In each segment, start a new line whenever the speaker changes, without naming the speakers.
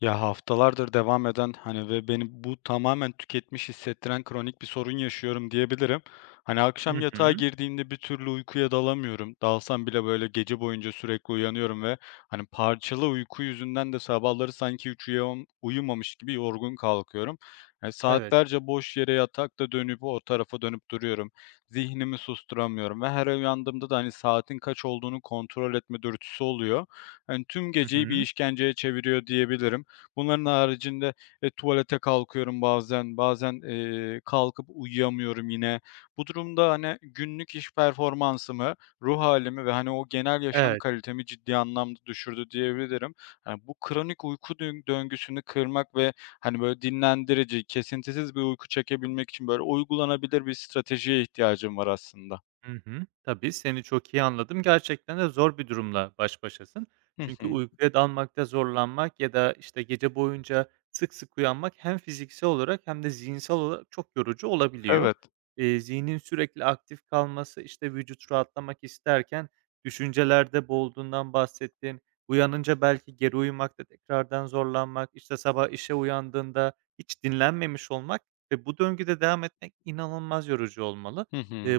Ya, haftalardır devam eden, hani, ve beni bu tamamen tüketmiş hissettiren kronik bir sorun yaşıyorum diyebilirim. Hani,
Hı
akşam yatağa
hı.
girdiğimde bir türlü uykuya dalamıyorum. Dalsam bile, böyle, gece boyunca sürekli uyanıyorum ve, hani, parçalı uyku yüzünden de sabahları sanki hiç uyumamış gibi yorgun kalkıyorum.
Evet.
Saatlerce boş yere yatakta dönüp o tarafa dönüp duruyorum. Zihnimi susturamıyorum ve her uyandığımda da, hani, saatin kaç olduğunu kontrol etme dürtüsü oluyor. Hani, tüm
Hı
geceyi bir
hı.
işkenceye çeviriyor diyebilirim. Bunların haricinde, tuvalete kalkıyorum bazen, bazen, kalkıp uyuyamıyorum yine. Bu durumda, hani, günlük iş performansımı, ruh halimi ve, hani, o genel yaşam
Evet.
kalitemi ciddi anlamda düşürdü diyebilirim. Hani, bu kronik uyku döngüsünü kırmak ve, hani, böyle dinlendirici, kesintisiz bir uyku çekebilmek için böyle uygulanabilir bir stratejiye ihtiyacım var aslında.
Hı hı. Tabii, seni çok iyi anladım. Gerçekten de zor bir durumla baş başasın.
Hı
Çünkü
hı.
uykuya dalmakta zorlanmak ya da, işte, gece boyunca sık sık uyanmak hem fiziksel olarak hem de zihinsel olarak çok yorucu olabiliyor.
Evet.
Zihnin sürekli aktif kalması, işte, vücut rahatlamak isterken düşüncelerde boğulduğundan bahsettin. Uyanınca belki geri uyumakta tekrardan zorlanmak, işte, sabah işe uyandığında hiç dinlenmemiş olmak ve bu döngüde devam etmek inanılmaz yorucu olmalı.
Hı hı.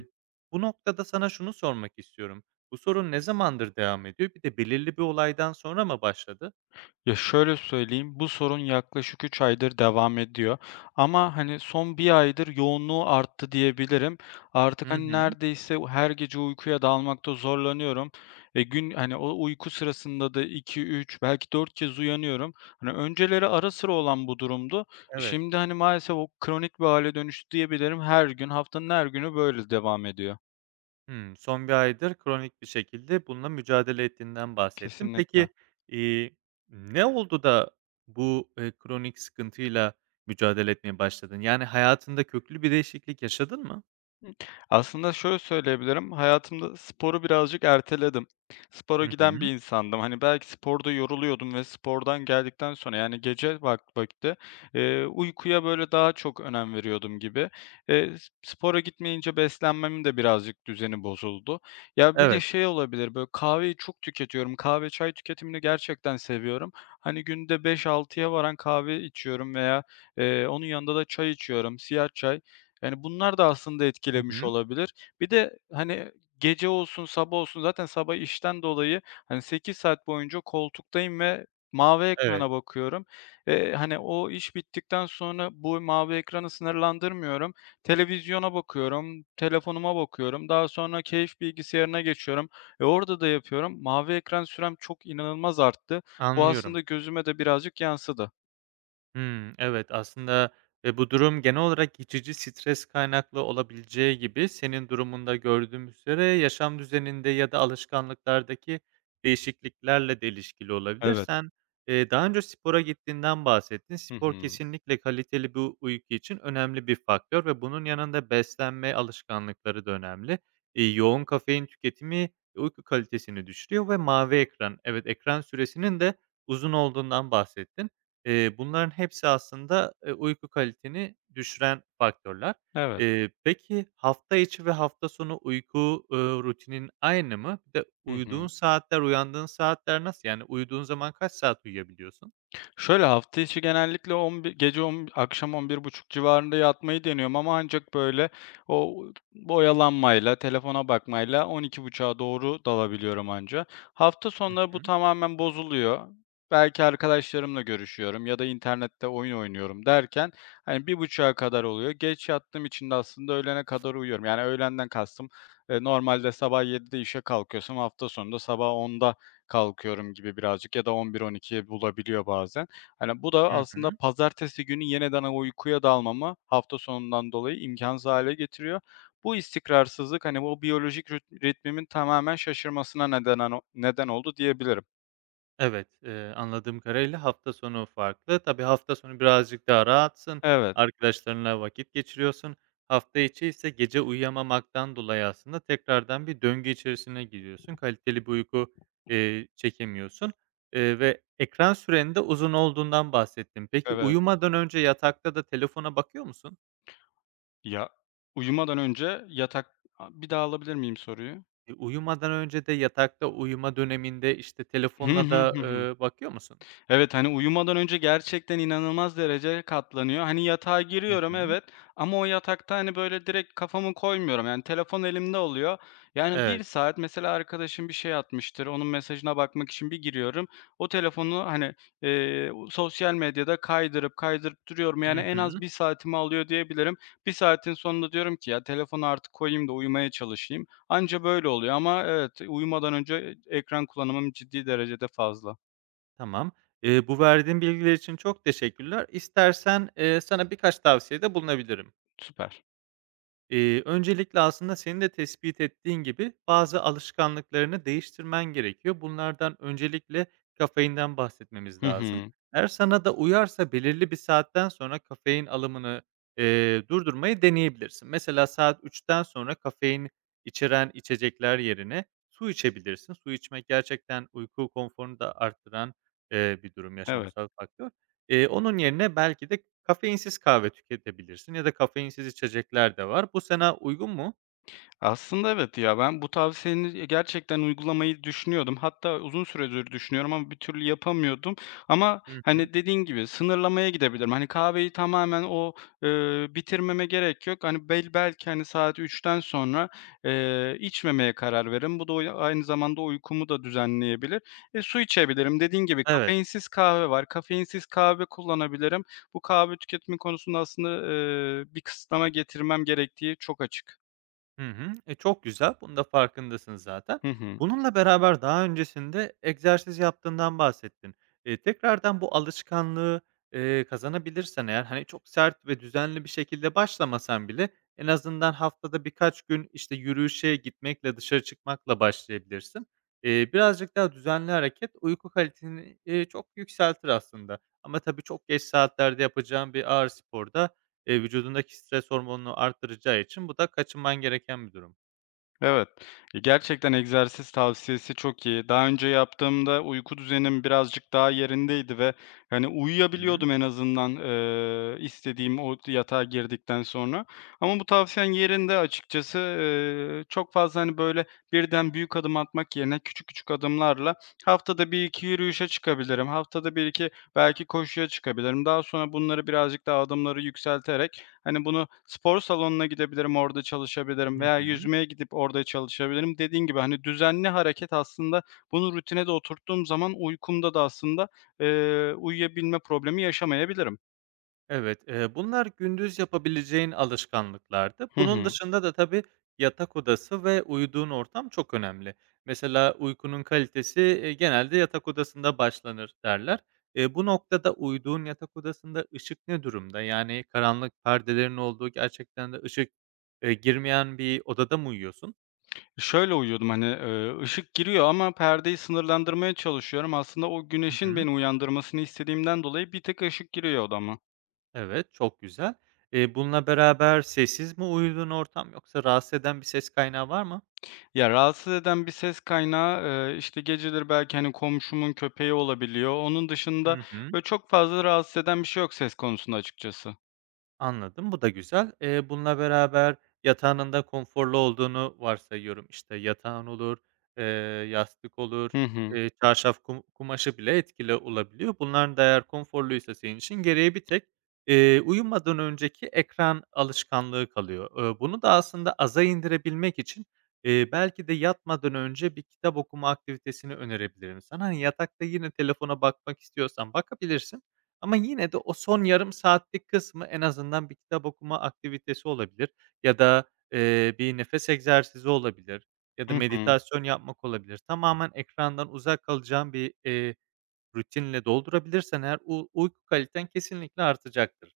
Bu noktada sana şunu sormak istiyorum. Bu sorun ne zamandır devam ediyor? Bir de belirli bir olaydan sonra mı başladı?
Ya, şöyle söyleyeyim, bu sorun yaklaşık 3 aydır devam ediyor ama, hani, son bir aydır yoğunluğu arttı diyebilirim. Artık,
Hı
hani,
hı.
neredeyse her gece uykuya dalmakta zorlanıyorum. E, gün, hani, o uyku sırasında da iki üç belki 4 kez uyanıyorum. Hani, önceleri ara sıra olan bu durumdu.
Evet.
Şimdi, hani, maalesef o kronik bir hale dönüştü diyebilirim. Her gün, haftanın her günü böyle devam ediyor.
Hımm, son bir aydır kronik bir şekilde bununla mücadele ettiğinden bahsettin.
Kesinlikle.
Peki, iii, ne oldu da bu, kronik sıkıntıyla mücadele etmeye başladın? Yani hayatında köklü bir değişiklik yaşadın mı?
Aslında şöyle söyleyebilirim, hayatımda sporu birazcık erteledim. Spora
Hı
giden bir
hı.
insandım. Hani, belki sporda yoruluyordum ve spordan geldikten sonra, yani, gece vakti, uykuya, böyle, daha çok önem veriyordum gibi. S Spora gitmeyince beslenmemin de birazcık düzeni bozuldu. Ya, bir de
Evet.
şey olabilir, böyle, kahveyi çok tüketiyorum. Kahve, çay tüketimini gerçekten seviyorum. Hani, günde 5-6'ya varan kahve içiyorum veya, onun yanında da çay içiyorum, siyah çay. Yani, bunlar da aslında
Hı
etkilemiş
hı.
olabilir. Bir de, hani, gece olsun, sabah olsun zaten sabah işten dolayı, hani, 8 saat boyunca koltuktayım ve mavi
Evet,
ekrana bakıyorum. Hani, o iş bittikten sonra bu mavi ekranı sınırlandırmıyorum. Televizyona bakıyorum, telefonuma bakıyorum. Daha sonra keyif bilgisayarına geçiyorum. E, orada da yapıyorum. Mavi ekran sürem çok inanılmaz arttı. Bu
anlıyorum.
aslında gözüme de birazcık yansıdı.
Hımm, evet, aslında, bu durum genel olarak geçici stres kaynaklı olabileceği gibi senin durumunda gördüğümüz üzere yaşam düzeninde ya da alışkanlıklardaki değişikliklerle de ilişkili olabilir.
Evet.
Sen, daha önce spora gittiğinden bahsettin.
Hı
Spor
hı.
kesinlikle kaliteli bir uyku için önemli bir faktör ve bunun yanında beslenme alışkanlıkları da önemli. Yoğun kafein tüketimi uyku kalitesini düşürüyor ve mavi ekran, evet, ekran süresinin de uzun olduğundan bahsettin. Bunların hepsi aslında, uyku kaliteni düşüren faktörler.
Evet.
Peki hafta içi ve hafta sonu uyku, rutinin aynı mı? Bir de
Hı
uyuduğun
hı.
saatler, uyandığın saatler nasıl? Yani uyuduğun zaman kaç saat uyuyabiliyorsun?
Şöyle, hafta içi genellikle 11 gece 10 akşam on bir buçuk civarında yatmayı deniyorum ama ancak böyle o oyalanmayla, telefona bakmayla 12.30'a doğru dalabiliyorum anca. Hafta
Hı
sonları bu
hı.
tamamen bozuluyor. Belki arkadaşlarımla görüşüyorum ya da internette oyun oynuyorum derken, hani, 1.30'a kadar oluyor. Geç yattığım için de aslında öğlene kadar uyuyorum. Yani, öğlenden kastım, normalde sabah 7'de işe kalkıyorsam hafta sonunda sabah 10'da kalkıyorum gibi birazcık ya da 11-12'yi bulabiliyor bazen. Hani, bu da
Hı
aslında
hı.
pazartesi günü yeniden o uykuya dalmamı hafta sonundan dolayı imkânsız hâle getiriyor. Bu istikrarsızlık, hani, bu biyolojik ritmimin tamamen şaşırmasına neden oldu diyebilirim.
Evet, anladığım kadarıyla hafta sonu farklı. Tabii hafta sonu birazcık daha rahatsın,
Evet,
arkadaşlarınla vakit geçiriyorsun. Hafta içi ise gece uyuyamamaktan dolayı aslında tekrardan bir döngü içerisine giriyorsun. Kaliteli bir uyku çekemiyorsun, ve ekran sürenin de uzun olduğundan bahsettim. Peki
evet.
uyumadan önce yatakta da telefona bakıyor musun?
Ya, uyumadan önce yatak bir daha alabilir miyim soruyu?
E, uyumadan önce de yatakta uyuma döneminde, işte,
Hı
telefonla
hı.
da,
Hı hı.
eee, bakıyor musun?
Evet, hani, uyumadan önce gerçekten inanılmaz derece katlanıyor. Hani, yatağa
Hı
giriyorum,
hı.
evet, ama o yatakta, hani, böyle, direkt kafamı koymuyorum. Yani, telefon elimde oluyor. Yani, bir
Evet.
saat mesela arkadaşım bir şey atmıştır, onun mesajına bakmak için bir giriyorum. O telefonu, hani, sosyal medyada kaydırıp kaydırıp duruyorum. Yani,
Hı
en az
hı.
1 saatimi alıyor diyebilirim. Bir saatin sonunda diyorum ki, "Ya, telefonu artık koyayım da uyumaya çalışayım." Anca böyle oluyor ama evet, uyumadan önce ekran kullanımım ciddi derecede fazla.
Tamam. Bu verdiğin bilgiler için çok teşekkürler. İstersen, sana birkaç tavsiyede bulunabilirim.
Süper.
Öncelikle aslında senin de tespit ettiğin gibi bazı alışkanlıklarını değiştirmen gerekiyor. Bunlardan öncelikle kafeinden bahsetmemiz
Hı
lazım.
hı.
Eğer sana da uyarsa belirli bir saatten sonra kafein alımını, durdurmayı deneyebilirsin. Mesela saat üçten sonra kafein içeren içecekler yerine su içebilirsin. Su içmek gerçekten uyku konforunu da arttıran, bir durum,
Evet.
yaşamsal faktör. Onun yerine belki de kafeinsiz kahve tüketebilirsin ya da kafeinsiz içecekler de var. Bu sana uygun mu?
Aslında evet ya, ben bu tavsiyeni gerçekten uygulamayı düşünüyordum. Hatta uzun süredir düşünüyorum ama bir türlü yapamıyordum. Ama,
Hı hı.
hani, dediğin gibi sınırlamaya gidebilirim. Hani, kahveyi tamamen o, bitirmeme gerek yok. Hani, belki, hani, saat üçten sonra, içmemeye karar veririm. Bu da aynı zamanda uykumu da düzenleyebilir. E, su içebilirim. Dediğin gibi
Evet.
kafeinsiz kahve var. Kafeinsiz kahve kullanabilirim. Bu kahve tüketimi konusunda aslında, bir kısıtlama getirmem gerektiği çok açık.
Hı hı. E, çok güzel. Bunun da farkındasın zaten.
Hı hı.
Bununla beraber daha öncesinde egzersiz yaptığından bahsettin. Tekrardan bu alışkanlığı kazanabilirsen eğer, hani, çok sert ve düzenli bir şekilde başlamasan bile en azından haftada birkaç gün, işte, yürüyüşe gitmekle, dışarı çıkmakla başlayabilirsin. Birazcık daha düzenli hareket uyku kaliteni, çok yükseltir aslında ama tabii çok geç saatlerde yapacağın bir ağır sporda, vücudundaki stres hormonunu arttıracağı için bu da kaçınman gereken bir durum.
Evet. Ya, gerçekten egzersiz tavsiyesi çok iyi. Daha önce yaptığımda uyku düzenim birazcık daha yerindeydi ve, hani,
Hıı.
uyuyabiliyordum en azından, istediğim o yatağa girdikten sonra. Ama bu tavsiyen yerinde açıkçası. Çok fazla, hani, böyle, birden büyük adım atmak yerine küçük küçük adımlarla haftada bir iki yürüyüşe çıkabilirim. Haftada bir iki belki koşuya çıkabilirim. Daha sonra bunları birazcık daha adımları yükselterek, hani, bunu spor salonuna gidebilirim, orada çalışabilirim
Hı
veya
hı.
yüzmeye gidip orada çalışabilirim. Dediğin gibi, hani, düzenli hareket aslında bunu rutine de oturttuğum zaman uykumda da aslında, uyuyabilme problemi yaşamayabilirim.
Evet, bunlar gündüz yapabileceğin alışkanlıklardı.
Hı
Bunun
hı.
dışında da tabii yatak odası ve uyuduğun ortam çok önemli. Mesela "Uykunun kalitesi genelde yatak odasında başlanır." derler. Bu noktada uyuduğun yatak odasında ışık ne durumda? Yani karanlık perdelerin olduğu, gerçekten de ışık girmeyen bir odada mı uyuyorsun?
Şöyle uyuyordum, hani, ışık giriyor ama perdeyi sınırlandırmaya çalışıyorum. Aslında o
Hı
güneşin
hı.
beni uyandırmasını istediğimden dolayı bir tek ışık giriyor odama.
Evet, çok güzel. Bununla beraber sessiz mi uyuduğun ortam yoksa rahatsız eden bir ses kaynağı var mı?
Ya, rahatsız eden bir ses kaynağı, işte, geceleri belki, hani, komşumun köpeği olabiliyor. Onun dışında,
Hı hı.
böyle, çok fazla rahatsız eden bir şey yok ses konusunda açıkçası.
Anladım, bu da güzel. Bununla beraber yatağının da konforlu olduğunu varsayıyorum. İşte, yatağın olur, eee, yastık olur,
Hı hı.
eee, çarşaf kumaşı bile etkili olabiliyor. Bunların da eğer konforluysa senin için geriye bir tek, uyumadan önceki ekran alışkanlığı kalıyor. Bunu da aslında aza indirebilmek için, belki de yatmadan önce bir kitap okuma aktivitesini önerebilirim sana. Hani, yatakta yine telefona bakmak istiyorsan bakabilirsin ama yine de o son yarım saatlik kısmı en azından bir kitap okuma aktivitesi olabilir ya da bir nefes egzersizi olabilir ya da
Hı hı.
meditasyon yapmak olabilir. Tamamen ekrandan uzak kalacağın bir rutinle doldurabilirsen eğer uyku kaliten kesinlikle artacaktır.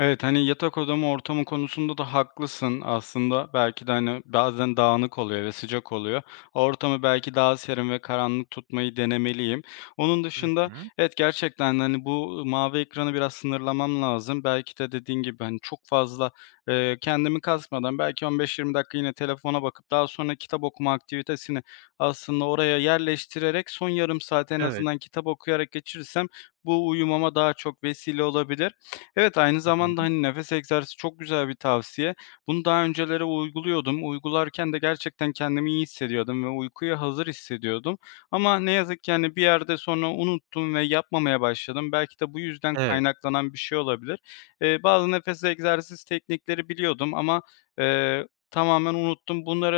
Evet, hani, yatak odamı, ortamı konusunda da haklısın aslında. Belki de, hani, bazen dağınık oluyor ve sıcak oluyor. Ortamı belki daha serin ve karanlık tutmayı denemeliyim. Onun
Hı
dışında,
hı.
evet, gerçekten, hani, bu mavi ekranı biraz sınırlamam lazım. Belki de dediğin gibi, hani, çok fazla, kendimi kasmadan belki 15-20 dakika yine telefona bakıp daha sonra kitap okuma aktivitesini aslında oraya yerleştirerek son yarım saat en
Evet.
azından kitap okuyarak geçirirsem bu uyumama daha çok vesile olabilir. Evet, aynı
Hı hı.
zamanda, hani, nefes egzersizi çok güzel bir tavsiye. Bunu daha öncelere uyguluyordum. Uygularken de gerçekten kendimi iyi hissediyordum ve uykuya hazır hissediyordum. Ama ne yazık ki, hani, bir yerde sonra unuttum ve yapmamaya başladım. Belki de bu yüzden
Evet.
kaynaklanan bir şey olabilir. Bazı nefes egzersiz teknikleri biliyordum ama, tamamen unuttum. Bunları,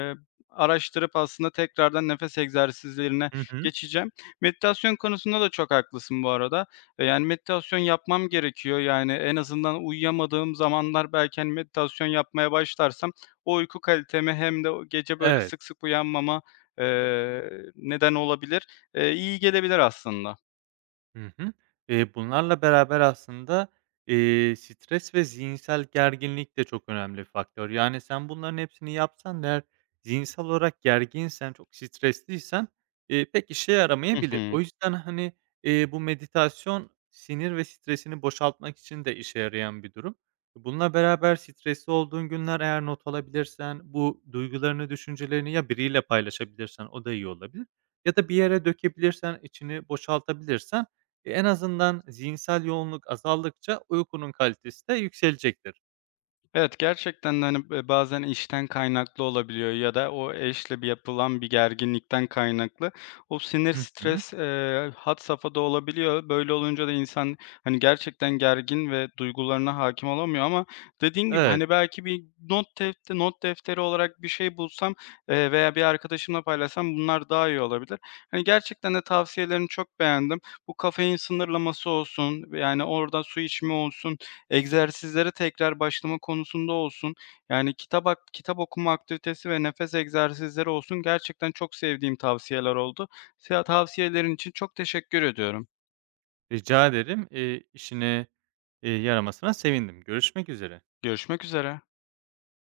eee, araştırıp aslında tekrardan nefes egzersizlerine
Hı hı.
geçeceğim. Meditasyon konusunda da çok haklısın bu arada. Yani, meditasyon yapmam gerekiyor. Yani, en azından uyuyamadığım zamanlar belki, hani, meditasyon yapmaya başlarsam o uyku kalitemi hem de o gece böyle
Evet.
sık sık uyanmama, eee, neden olabilir. İyi gelebilir aslında.
Hı hı. Bunlarla beraber aslında, stres ve zihinsel gerginlik de çok önemli bir faktör. Yani, sen bunların hepsini yapsan da eğer zihinsel olarak gerginsen, çok stresliysen, pek işe
Hı
yaramayabilir.
hı.
O yüzden, hani, bu meditasyon sinir ve stresini boşaltmak için de işe yarayan bir durum. Bununla beraber stresli olduğun günler eğer not alabilirsen, bu duygularını, düşüncelerini ya biriyle paylaşabilirsen o da iyi olabilir ya da bir yere dökebilirsen, içini boşaltabilirsen e, en azından zihinsel yoğunluk azaldıkça uykunun kalitesi de yükselecektir.
Evet, gerçekten de, hani, bazen işten kaynaklı olabiliyor ya da o eşle bir yapılan bir gerginlikten kaynaklı. O sinir,
Hı hı.
stres, had safhada olabiliyor. Böyle olunca da insan, hani, gerçekten gergin ve duygularına hakim olamıyor ama dediğin gibi,
Evet,
hani, belki bir not defteri olarak bir şey bulsam, veya bir arkadaşımla paylaşsam bunlar daha iyi olabilir. Hani, gerçekten de tavsiyelerini çok beğendim. Bu kafein sınırlaması olsun, yani, orada su içme olsun, egzersizlere tekrar başlama konusunda olsun, yani kitap okuma aktivitesi ve nefes egzersizleri olsun gerçekten çok sevdiğim tavsiyeler oldu. Tavsiyelerin için çok teşekkür ediyorum.
rica ederim. İşine, yaramasına sevindim. Görüşmek üzere.
Görüşmek üzere.